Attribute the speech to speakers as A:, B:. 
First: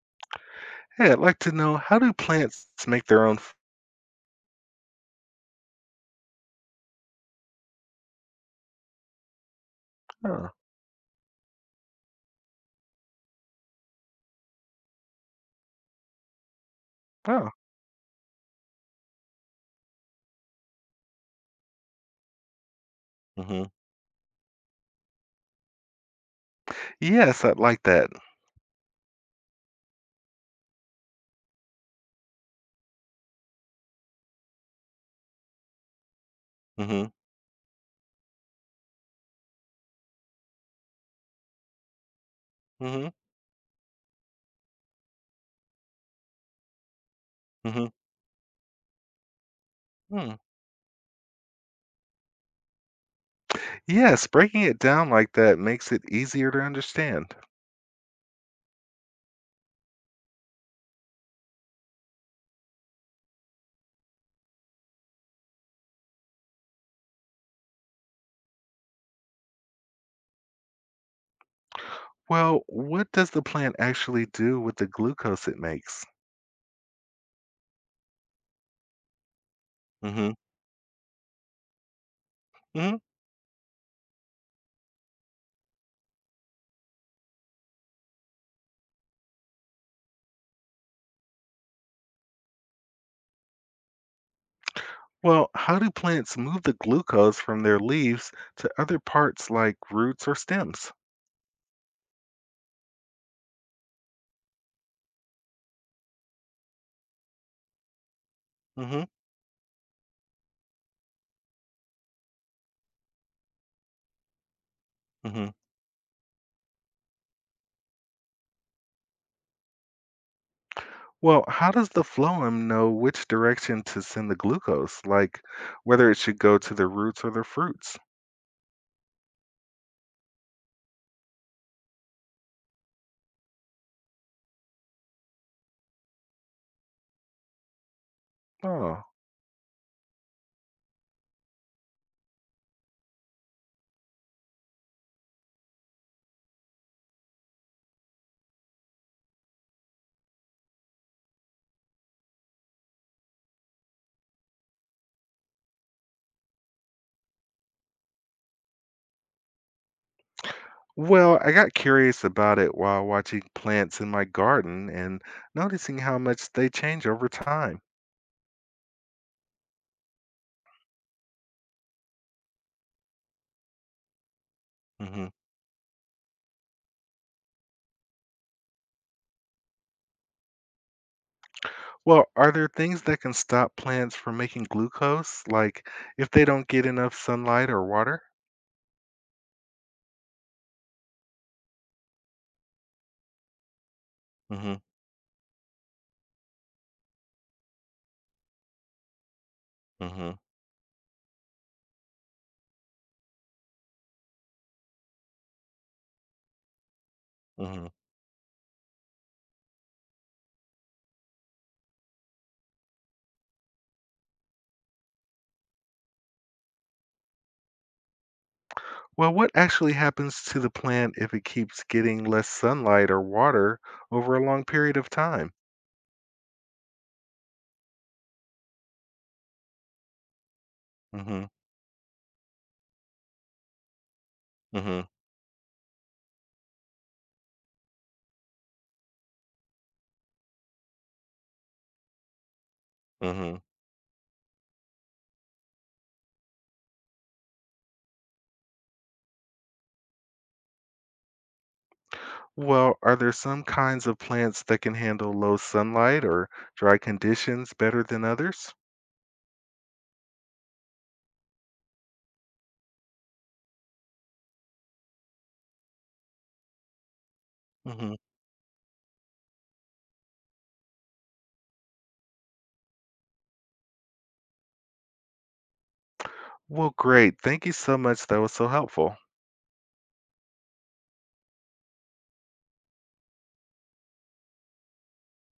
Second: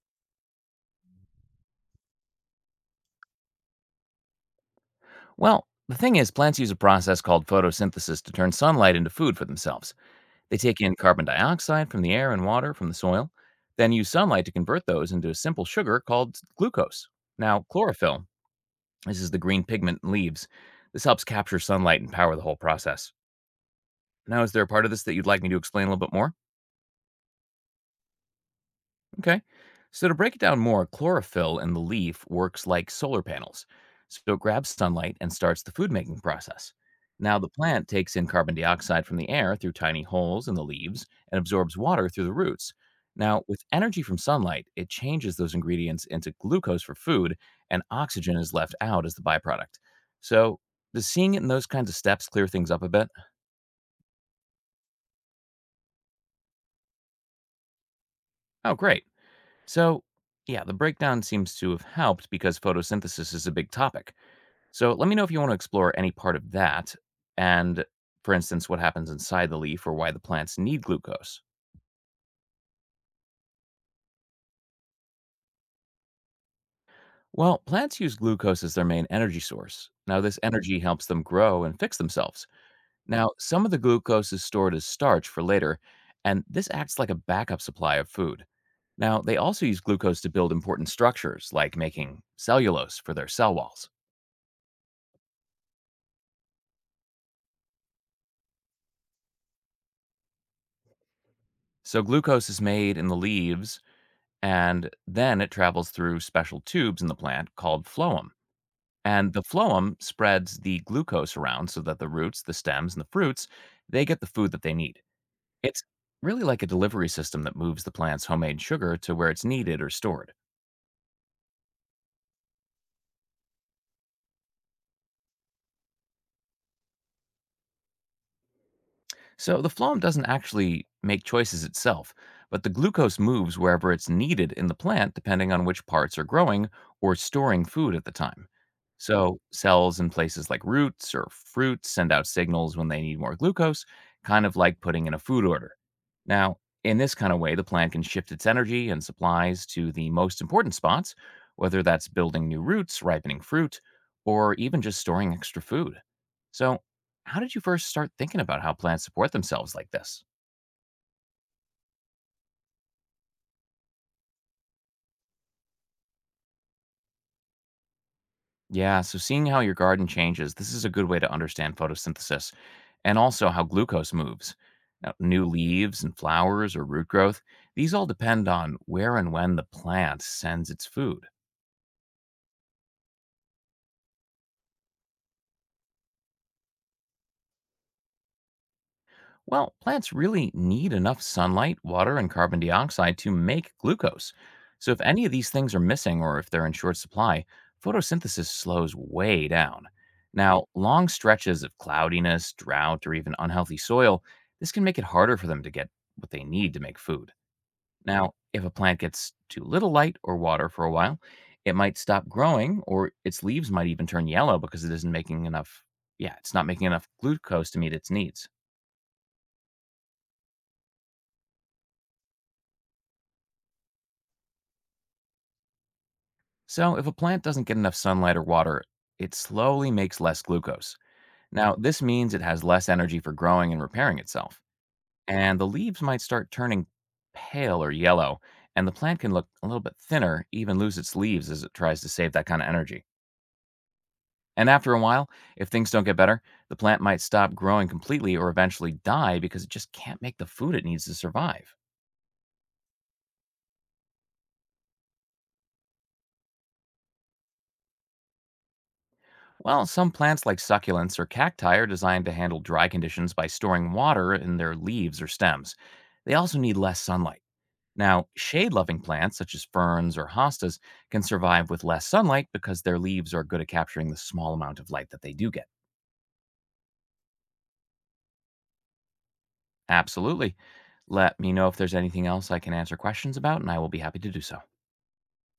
A: Hey, I'd like to know, how do plants make their own? F-
B: Well, the thing is, plants use a process called photosynthesis to turn sunlight into food for themselves.
A: Oh,
B: They take in carbon dioxide from the air and water from the soil, then use sunlight to convert those into a simple sugar called glucose.
A: wow.
B: Now, chlorophyll, this is the green pigment in leaves, this helps capture sunlight and power the whole process.
A: hmm
B: Now, is there a part of this that you'd like me to explain a little bit more?
A: Yes, I'd like that.
B: Okay. So to break it down more, chlorophyll in the leaf works like solar panels. So it grabs sunlight and starts the food making process.
A: hmm
B: Now the plant takes in carbon dioxide from the air through tiny holes in the leaves and absorbs water through the roots.
A: hmm
B: Now, with energy from sunlight, it changes those ingredients into glucose for food, and
A: hmm
B: oxygen is left out as the byproduct.
A: Hmm.
B: So, does seeing it in those kinds of steps clear things up a bit?
A: Yes, breaking it down like that makes it easier to understand.
B: Oh, great. So, yeah, the breakdown seems to have helped because photosynthesis is a big topic. So let me know if you want to explore any part of that, and for instance, what happens inside the leaf or why the plants need glucose.
A: Well, what does the plant actually do with the glucose it makes?
B: Well, plants use glucose as their main energy source. Now,
A: hmm
B: this energy helps them grow and fix themselves.
A: hmm
B: Now, some of the glucose is stored as starch for later, and this acts like a backup supply of food. Now, they also use glucose to build important structures, like making cellulose for their cell walls.
A: Well, how do plants move the glucose from their leaves to other parts like roots or stems?
B: So, glucose is made in the leaves, and then it travels through special tubes in the plant called phloem.
A: hmm
B: And the phloem spreads the glucose around so that the roots, the stems, and the fruits, they get the food that they need.
A: hmm
B: It's really like a delivery system that moves the plant's homemade sugar to where it's needed or stored.
A: Well, how does the phloem know which direction to send the glucose, like whether it should go to the roots or the fruits?
B: So the phloem doesn't actually make choices itself, but the glucose moves wherever it's needed in the plant depending on which parts are growing or storing food at the time.
A: Oh.
B: So cells in places like roots or fruits send out signals when they need more glucose, kind of like putting in a food order. Now, in this kind of way, the plant can shift its energy and supplies to the most important spots, whether that's building new roots, ripening fruit, or even just storing extra food. So, how did you first start thinking about how plants support themselves like this?
A: Well, I got curious about it while watching plants in my garden and noticing how much they change over time.
B: Yeah, so seeing how your garden changes, this is a good way to understand photosynthesis and also how glucose moves. Now,
A: hmm
B: new leaves and flowers or root growth, these all depend on where and when the plant sends its food.
A: Well, are there things that can stop plants from making glucose, like if they don't get enough sunlight or water?
B: Well, plants really need enough sunlight, water, and carbon dioxide to make glucose.
A: hmm
B: So, if any of these things are missing or if they're in short supply, photosynthesis slows way down. Right.
A: hmm
B: Now, long stretches of cloudiness, drought, or even unhealthy soil, this can make it harder for them to get what they need to make food.
A: hmm
B: Now, if a plant gets too little light or water for a while, it might stop growing or its leaves might even turn yellow because it isn't making enough, yeah, it's not making enough glucose to meet its needs.
A: Well, what actually happens to the plant if it keeps getting less sunlight or water over a long period of time?
B: So, if a plant doesn't get enough sunlight or water, it slowly makes less glucose.
A: Mhm.
B: Now, this means it has less energy for growing and repairing itself.
A: Mhm.
B: And the leaves might start turning pale or yellow, and the plant can look a little bit thinner, even lose its leaves as it tries to save that kind of energy.
A: Mhm.
B: And after a while, if things don't get better, the plant might stop growing completely or eventually die because it just can't make the food it needs to survive.
A: Well, are there some kinds of plants that can handle low sunlight or dry conditions better than others?
B: Well, some plants like succulents or cacti are designed to handle dry conditions by storing water in their leaves or stems. They also need less sunlight.
A: Mhm.
B: Now, shade loving plants such as ferns or hostas can survive with less sunlight because their leaves are good at capturing the small amount of light that they do get.
A: Well, great. Thank you so much. That was so helpful.
B: Absolutely. Let me know if there's anything else I can answer questions about, and I will be happy to do so.